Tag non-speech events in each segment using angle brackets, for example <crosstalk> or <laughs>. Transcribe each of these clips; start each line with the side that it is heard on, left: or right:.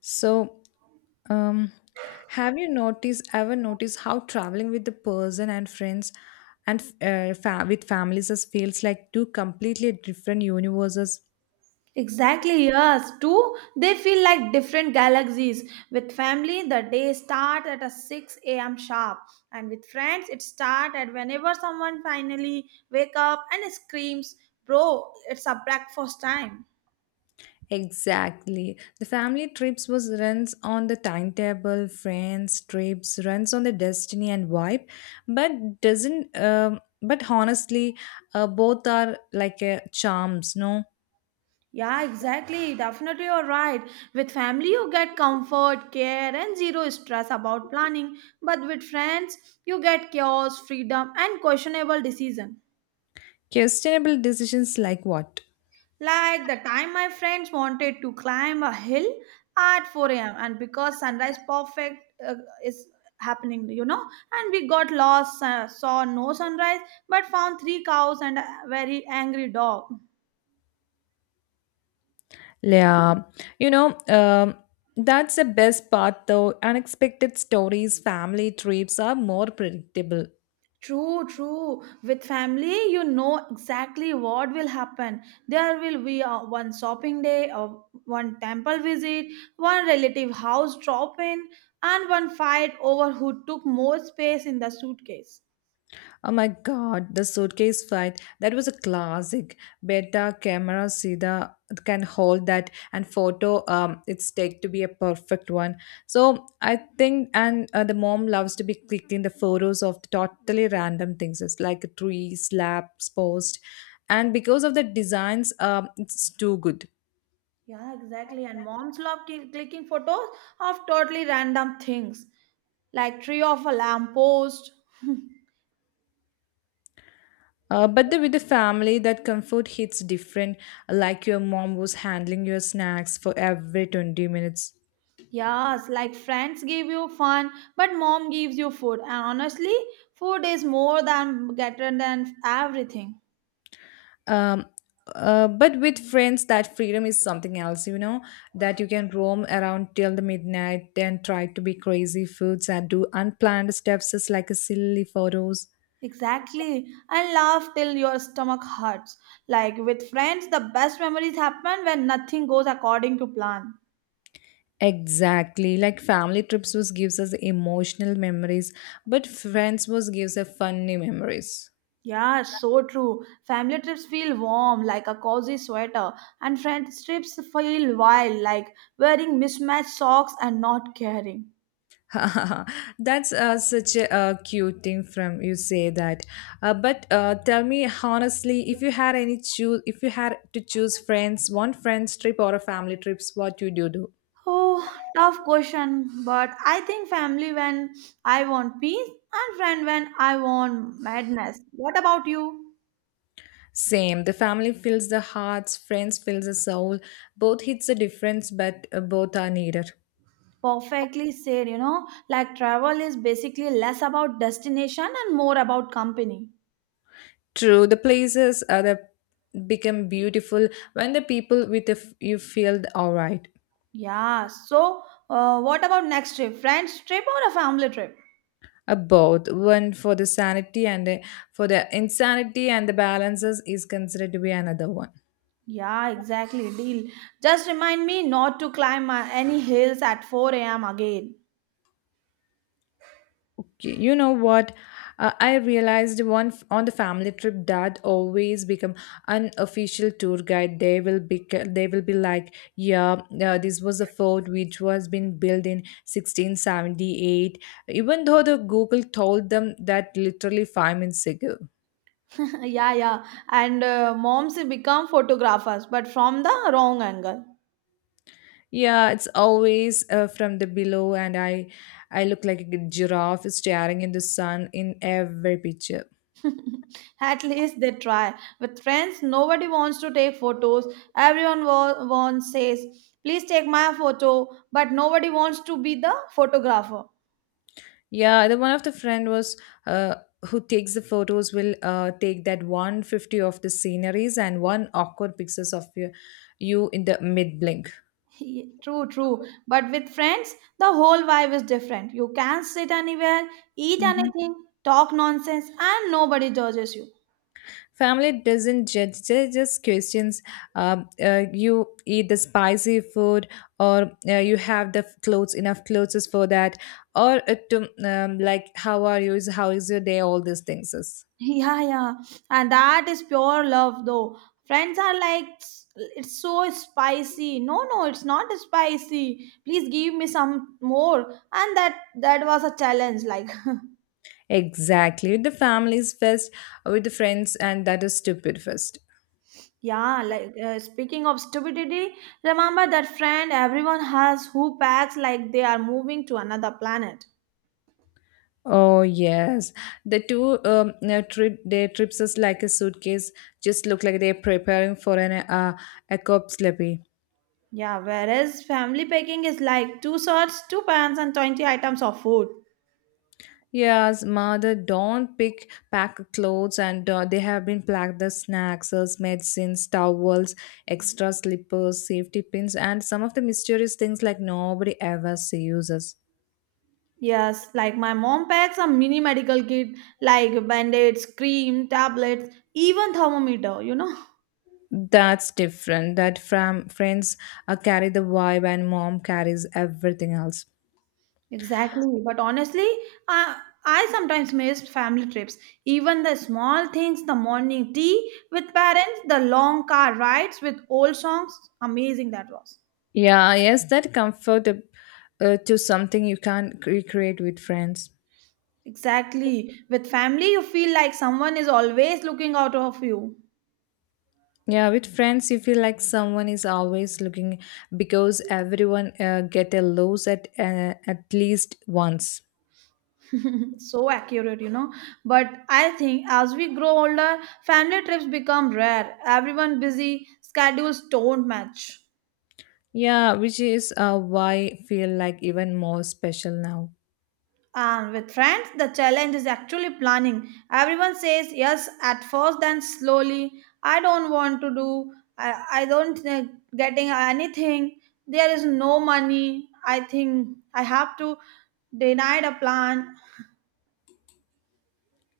left: So, um, have you noticed ever noticed how traveling with the person and friends and with families as feels like two completely different universes?
right: Exactly, yes. Two, they feel like different galaxies. With family, the day starts at a 6 a.m. sharp. And with friends, it starts at whenever someone finally wake up and screams, bro, it's a breakfast time.
left: Exactly. The family trips was runs on the timetable, friends trips runs on the destiny and vibe, but doesn't. But honestly, both are like charms. No.
right: Yeah, exactly. Definitely you're right. With family, you get comfort, care, and zero stress about planning. But with friends, you get chaos, freedom, and questionable decision.
left: Questionable decisions like what?
right: Like the time my friends wanted to climb a hill at 4 a.m. and because sunrise perfect is happening, and we got lost, saw no sunrise, but found three cows and a very angry dog.
left: Yeah, you know, um, that's the best part though. Unexpected stories, family trips are more predictable.
right: True, true. With family, you know exactly what will happen. There will be one shopping day, or one temple visit, one relative house drop in, and one fight over who took more space in the suitcase.
left: Oh my god, the suitcase fight. That was a classic. Beta camera Sida can hold that and photo it's take to be a perfect one. So I think and the mom loves to be clicking the photos of totally random things. It's like a tree, slabs, post. And because of the designs, it's too good.
right: Yeah, exactly. And moms love clicking photos of totally random things, like tree of a lamppost. <laughs>
left: With the family, that comfort hits different, like your mom was handling your snacks for every 20 minutes.
right: Yes, like friends give you fun, but mom gives you food. And honestly, food is more than better than everything.
left: Um, but with friends, that freedom is something else, you know, that you can roam around till the midnight, then try to be crazy foods and do unplanned steps, just like a silly photos.
right: Exactly. And laugh till your stomach hurts. Like with friends, the best memories happen when nothing goes according to plan.
left: Exactly, like family trips was gives us emotional memories, but friends was gives us funny memories.
right: Yeah, so true. Family trips feel warm like a cozy sweater, and friendships feel wild like wearing mismatched socks and not caring.
left: <laughs> That's such a cute thing from you say that. But tell me honestly, if you had any choose, if you had to choose friends, one friends trip or a family trips, what would you do?
right: Oh, tough question, but I think family when I want peace and friend when I want madness. What about you?
left: Same. The family fills the hearts, friends fills the soul. Both hits the difference, but both are needed.
right: Perfectly said, you know, like travel is basically less about destination and more about company.
left: True. The places are the become beautiful when the people with the you feel all right.
right: Yeah, so what about next trip? Friends trip or a family trip?
left: Both one for the sanity and for the insanity and the balances is considered to be another one.
right: Yeah, exactly. Deal. Just remind me not to climb any hills at 4 a.m. again.
left: Okay, you know what, I realized on the family trip that always become unofficial tour guide. They will be, they will be like, yeah, this was a fort which was been built in 1678 even though the google told them that literally 5 minutes ago.
right: <laughs> Yeah, yeah. And moms become photographers, but from the wrong angle.
left: Yeah, it's always from the below, and I look like a giraffe staring in the sun in every picture.
right: <laughs> At least they try. With friends, nobody wants to take photos. Everyone wants says, "Please take my photo," but nobody wants to be the photographer.
left: Yeah, the one of the friend was uh, who takes the photos will take that 150 of the sceneries and one awkward pictures of you in the mid blink.
right: True, true. But with friends, the whole vibe is different. You can sit anywhere, eat anything, talk nonsense, and nobody judges you. <laughs>
left: Family doesn't judge, they just questions. You eat the spicy food, or you have the clothes, enough clothes is for that, or like how are you, is how is your day, all these things is.
right: Yeah, yeah. And that is pure love, though. Friends are like, "Tss, it's so spicy. No, no, it's not spicy. Please give me some more. And that was a challenge. Like,
left: Exactly. With the families first, with the friends, and that is stupid first.
right: <laughs> yeah, like speaking of stupidity, remember that friend everyone has who packs like they are moving to another planet.
left: Oh yes, the two trip their trips is like a suitcase. Just look like they're preparing for an a cop slippy.
right: Yeah, whereas family packing is like two shirts, two pants, and 20 items of food.
left: Yes, mother don't pick pack clothes and they have been packed the snacks, medicines, towels, extra slippers, safety pins, and some of the mysterious things like nobody ever sees us.
right: Yes, like my mom packs a mini medical kit like band aids, cream, tablets, even thermometer, you know?
left: That's different. That from friends carry the vibe and mom carries everything else.
right: Exactly. But honestly, I, I sometimes miss family trips. Even the small things, the morning tea with parents, the long car rides with old songs. Amazing that was.
left: Yeah, yes, that comfort to something you can't recreate with friends.
right: Exactly. With family, you feel like someone is always looking out of you.
left: Yeah, with friends, you feel like someone is always looking because everyone get a lose at least once.
right: So accurate, you know, but I think as we grow older, family trips become rare, everyone busy schedules don't match,
left: Yeah, which is why feel like even more special now.
right: and with friends the challenge is actually planning, everyone says yes at first, then slowly, I don't want to do I don't getting anything, there is no money, I think I have to denied a plan.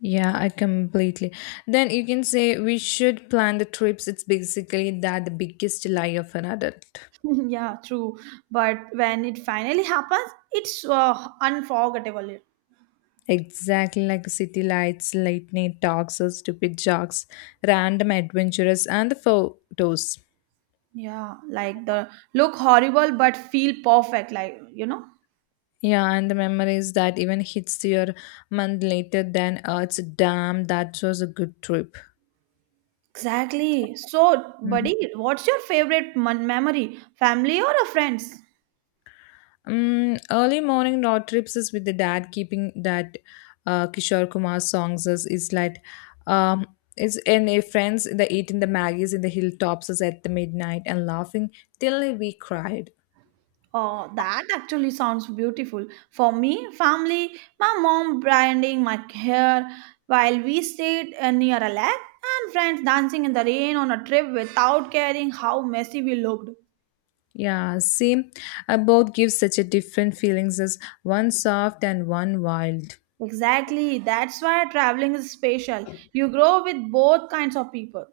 left: Yeah, I completely. Then you can say we should plan the trips. It's basically that the biggest lie of an adult.
right: <laughs> Yeah, true, but when it finally happens, it's unforgettable.
left: Exactly like city lights, late night talks, or stupid jokes, random adventures, and the photos.
right: Yeah, like the look horrible but feel perfect, like you know.
left: Yeah, and the memories that even hits your month later than it's damn that was a good trip.
right: Exactly. So,
left: Mhm.
right: buddy, what's your favorite memory? Family or a friends?
left: Early morning road trips is with the dad keeping that Kishore Kumar is like um it's in a friends the eating the maggies in the hilltops is at the midnight and laughing till we cried.
right: Oh, that actually sounds beautiful. For me, family, my mom branding my hair while we stayed near a lake, and friends dancing in the rain on a trip without caring how messy we looked.
left: Yeah, see, both give such a different feelings as one soft and one wild.
right: Exactly. That's why traveling is special. You grow with both kinds of people.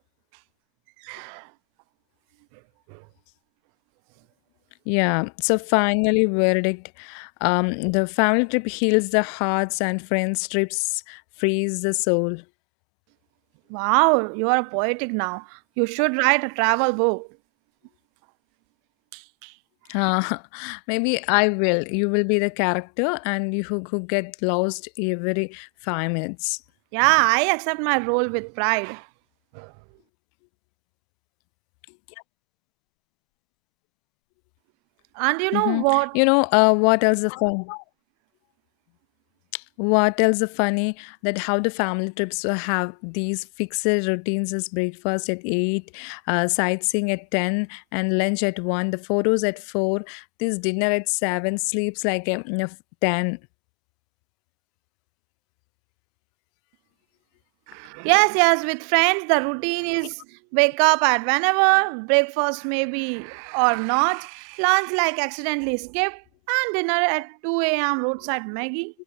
left: Yeah, so finally, verdict. The family trip heals the hearts, and friends trips frees the soul.
right: Wow, you are poetic now. You should write a travel book.
left: Uh, <laughs> maybe I will. You will be the character, and who get lost every 5 minutes.
right: Yeah, I accept my role with pride. And you know
left: Hmm.
right: what?
left: You know what else? The fun? What else is funny that how the family trips will have these fixed routines is breakfast at 8, sightseeing at 10, and lunch at 1, the photos at 4, this dinner at 7, sleeps like of 10.
right: Yes, yes, with friends, the routine is wake up at whenever, breakfast maybe or not, lunch like accidentally skipped, and dinner at 2 a.m. roadside Maggie.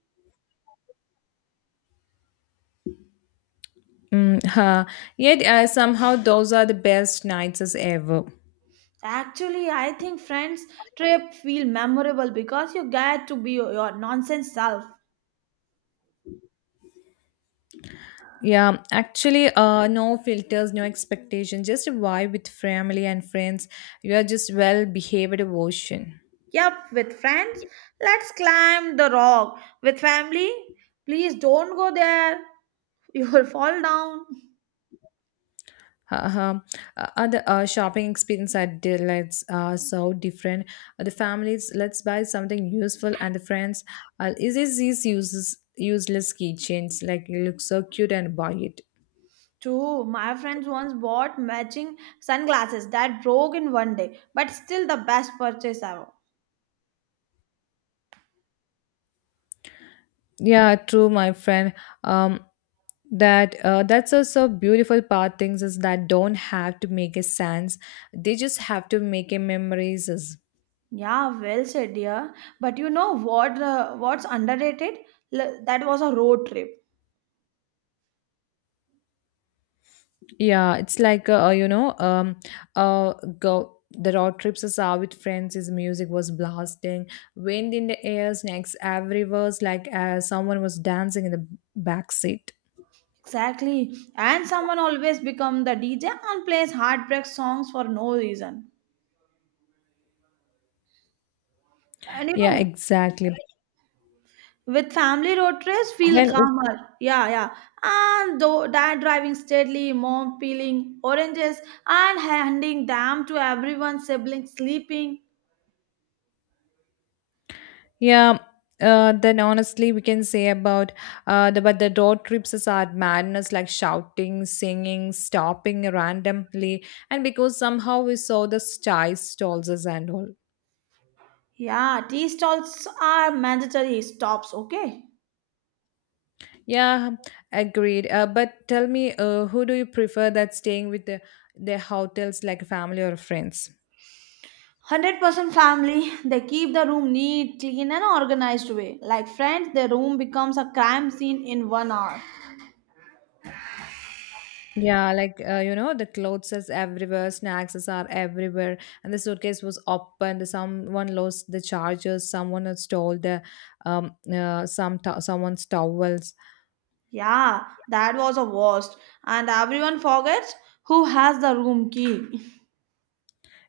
left: Mm, huh. Yet somehow those are the best nights as ever.
right: Actually, I think friends' trip feel memorable because you get to be your nonsense self.
left: Yeah, actually, no filters, no expectation, just a vibe with family and friends. You are just well behaved version.
right: Yep, with friends, let's climb the rock. With family, please don't go there. You will fall down.
left: Uh-huh. Other shopping experience at Delights are so different. The families, let's buy something useful, and the friends, is this these uses useless keychains? Like it looks so cute and buy it.
right: True, my friends once bought matching sunglasses that broke in 1 day, but still the best purchase ever.
left: Yeah, true, my friend. Um, that's also beautiful part. Things is that don't have to make a sense. They just have to make a memories.
right: Yeah, well said, dear. But you know what? What's underrated? That was a road trip.
left: Yeah, it's like uh, go the road trips us out with friends. His music was blasting, wind in the air, snakes everywhere, it's like someone was dancing in the back seat.
right: Exactly. And someone always become the DJ and plays heartbreak songs for no reason. And you
left: Yeah,
right: know,
left: exactly.
right: with family road trips, feel
left: Then it-
right: calmer. Yeah, yeah. And though dad driving steadily, mom peeling oranges and handing them to everyone, siblings sleeping.
left: yeah. Then honestly, we can say about the but the road trips is are madness like shouting, singing, stopping randomly, and because somehow we saw the shy stalls and all.
right: Yeah, tea stalls are mandatory stops, okay?
left: Yeah, agreed. But tell me, who do you prefer that staying with the hotels like family or friends?
right: 100% family, they keep the room neat, clean, and organized way. Like friends, their room becomes a crime scene in 1 hour.
left: Yeah, like the clothes is everywhere, snacks is are everywhere, and the suitcase was open. The someone lost the chargers, someone had stole the someone's towel.
right: Yeah, that was a worst. And everyone forgets who has the room key.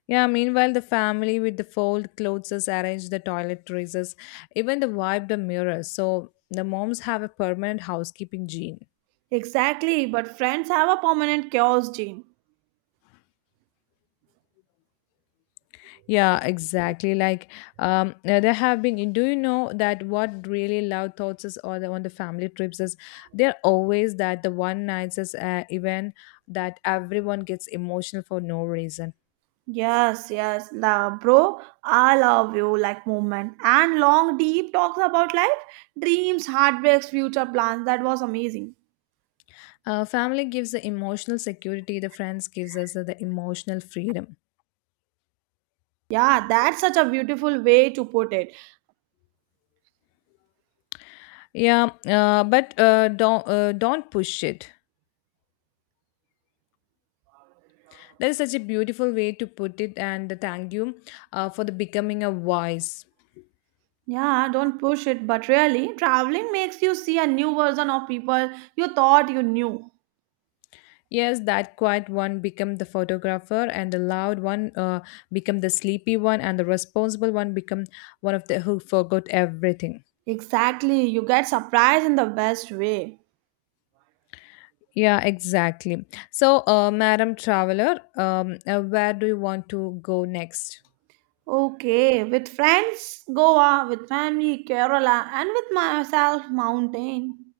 left: Yeah, meanwhile, the family with the fold clothes has arranged the toiletries, even the wiped the mirrors. So the moms have a permanent housekeeping gene.
right: Exactly, but friends have a permanent chaos gene.
left: Yeah, exactly. Like there have been. Do you know that what really loud thoughts is or the, on the family trips is they're always that the one nights is event that everyone gets emotional for no reason.
right: Yes, yes, la, bro, I love you like movement and long deep talks about life, dreams, heartbreaks, future plans. That was amazing.
left: Family gives the emotional security. The friends gives us the emotional freedom.
right: Yeah, that's such a beautiful way to put it.
left: Yeah, but don't push it. That is such a beautiful way to put it, and thank you for the becoming a voice.
right: Yeah, don't push it, but really, traveling makes you see a new version of people you thought you knew.
left: Yes, that quiet one become the photographer, and the loud one become the sleepy one, and the responsible one become one of the who forgot everything.
right: Exactly, you get surprised in the best way.
left: Yeah, exactly. So, Madam Traveler, where do you want to go next?
right: Okay, with friends, Goa, with family, Kerala, and with myself, mountain.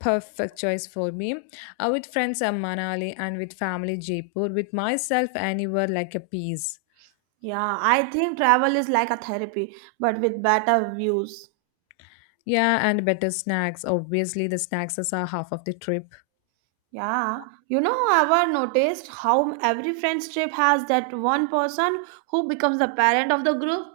left: Perfect choice for me. With friends, I'm Manali, and with family, Jaipur. With myself, anywhere like a piece.
right: Yeah, I think travel is like a therapy, but with better views.
left: Yeah, and better snacks. Obviously, the snacks are half of the trip.
right: Yeah, you know, I've noticed how every friend's trip has that one person who becomes the parent of the group.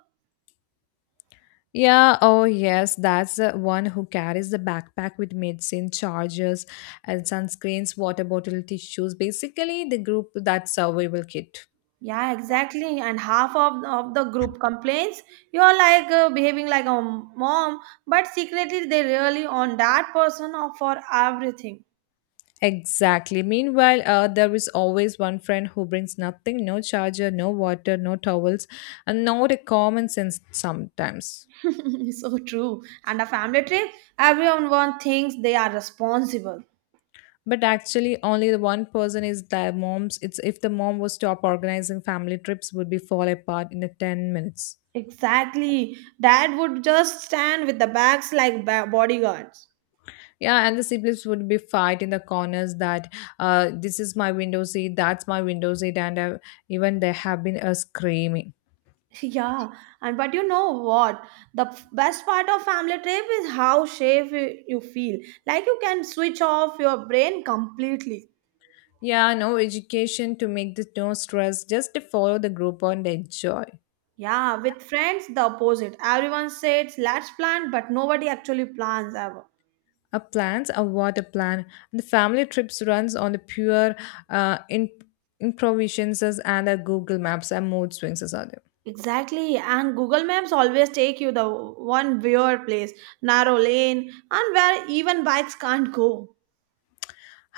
left: Yeah, oh yes, that's the one who carries the backpack with medicine, chargers, and sunscreens, water bottle, tissues. Basically, the group that survival kit.
right: Yeah, exactly. And half of the group complains you're like behaving like a mom, but secretly they really on that person or for everything.
left: Exactly. Meanwhile, there is always one friend who brings nothing no charger, no water, no towels, and not a common sense sometimes.
right: <laughs> So true. And a family trip, everyone one thinks they are responsible.
left: But actually, only the one person is the mom's. It's if the mom was stop organizing family trips, would be fall apart in a 10 minutes.
right: Exactly. Dad would just stand with the bags like bodyguards.
left: Yeah, and the siblings would be fight in the corners that this is my window seat, that's my window seat, and even they have been screaming.
right: <laughs> Yeah, and but you know what? The best part of family trip is how safe you feel. Like you can switch off your brain completely.
left: Yeah, no education to make this no stress, just to follow the group and enjoy.
right: Yeah, with friends, the opposite. Everyone says, let's plan, but nobody actually plans ever.
left: A plans a water plan, the family trips runs on the pure uh, in- improvisations and the google maps and mood swings as other.
right: Exactly, and Google Maps always take you the one weird place, narrow lane, and where even bikes can't go.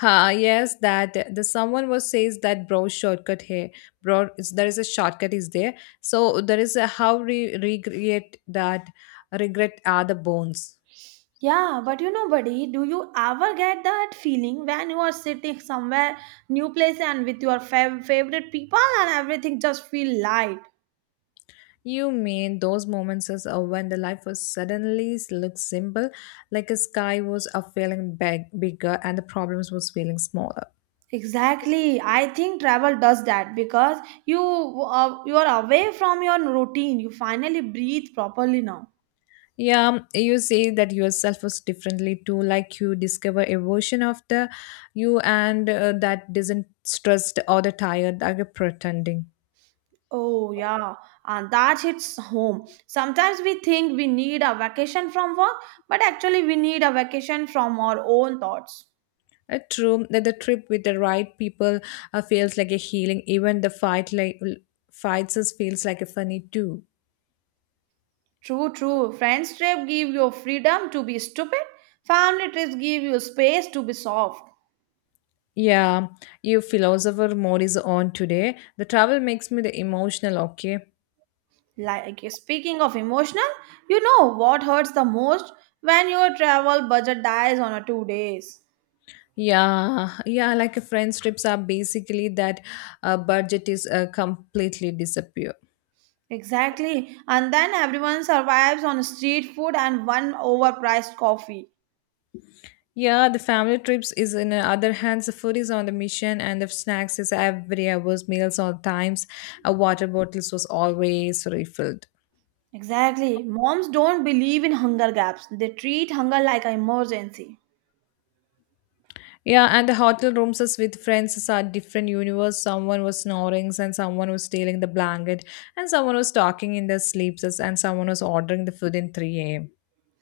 left: Ah yes that the someone was says that bro shortcut here, there is a shortcut is there, so there is a how recreate that regret are the bones.
right: Yeah, but you know, buddy, do you ever get that feeling when you are sitting somewhere, new place, and with your favorite people, and everything just feel light?
left: You mean those moments as when the life was suddenly looks simple like a sky was a feeling bigger and the problems was feeling smaller.
right: Exactly, I think travel does that because you are away from your routine. You finally breathe properly now.
left: Yeah, you say that yourself was differently too, like you discover a version of the you and that doesn't stressed or the tired like a pretending.
right: Oh, yeah, and that hits home. Sometimes we think we need a vacation from work, but actually, we need a vacation from our own thoughts.
left: True that the trip with the right people feels like a healing. Even the fight like fights is feels like a funny too.
right: True, true. Friends trip give you freedom to be stupid. Family trips give you space to be soft.
left: Yeah, you philosopher mode is on today. The travel makes me the emotional. Okay.
right: Like speaking of emotional, you know what hurts the most when your travel budget dies on a 2 days.
left: Yeah, yeah, like a friends trips are basically that budget is completely disappear.
right: Exactly, and then everyone survives on street food and one overpriced coffee.
left: Yeah, the family trips is in the other hands. The food is on the mission, and the snacks is every hours, meals on times. A water bottles was always refilled.
right: Exactly. Moms don't believe in hunger gaps. They treat hunger like an emergency.
left: Yeah, and the hotel rooms is with friends is a different universe. Someone was snoring, and someone was stealing the blanket, and someone was talking in their and someone was ordering the food in 3 a.m.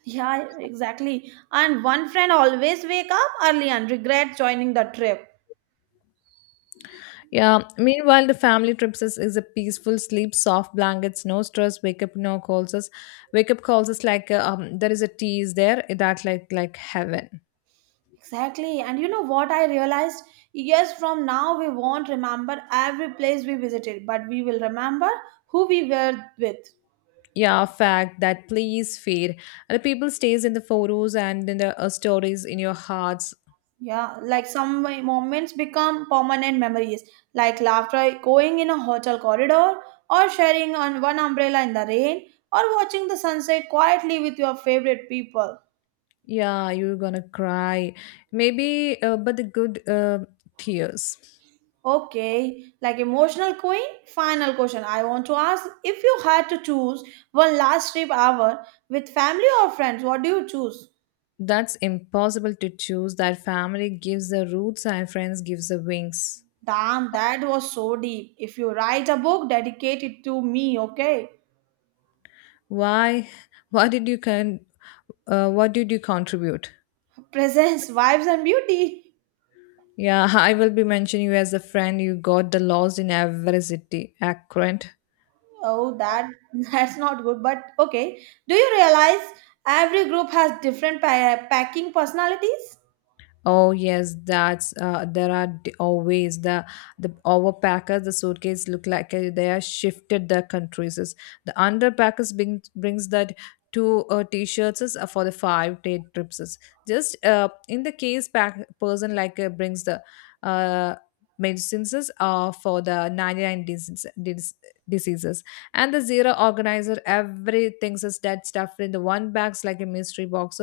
right: Yeah, exactly. And one friend always wake up early and regret joining the trip.
left: Yeah. Meanwhile, the family trips is a peaceful sleep, soft blankets, no stress, wake up, no calls us. Wake up calls us like there is a tea is there that like heaven.
right: Exactly. And you know what I realized? Years from now, we won't remember every place we visited, but we will remember who we were with.
left: Yeah fact that please fade, the people stays in the photos and in the stories in your hearts.
right: Yeah, like some moments become permanent memories, like laughter going in a hotel corridor, or sharing on one umbrella in the rain, or watching the sunset quietly with your favorite people.
left: Yeah you're gonna cry maybe but the good tears.
right: Okay, like emotional queen, final question. I want to ask if you had to choose one last trip ever with family or friends, what do you choose?
left: That's impossible to choose, that family gives the roots and friends gives the wings.
right: Damn, that was so deep. If you write a book, dedicate it to me, okay?
left: Why, what did you what did you contribute?
right: <laughs> Presence, vibes, and beauty.
left: Yeah <laughs> I will be mentioning you as a friend you got the lost in every city accurate.
right: Oh, that <laughs> that's not good. But okay, do you realize every group has different packing personalities?
left: Oh yes, that's there are always the overpackers. The suitcase look like they are shifted the countries. Is the underpackers brings that two t-shirts is, for the 5 day trips. Is. Just in the case pack person like brings the uh, medicines is, for the 99 diseases and the zero organizer everything is that stuff in the one bags like a mystery box,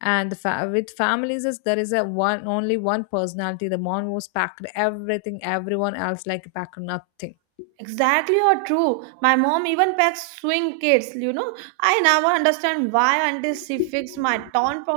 left: and the with families is there is a one only one personality, the mom was packed everything everyone else like packed nothing.
right: Exactly or true. My mom even packs swing kids. You know, I never understand why until she fixed my torn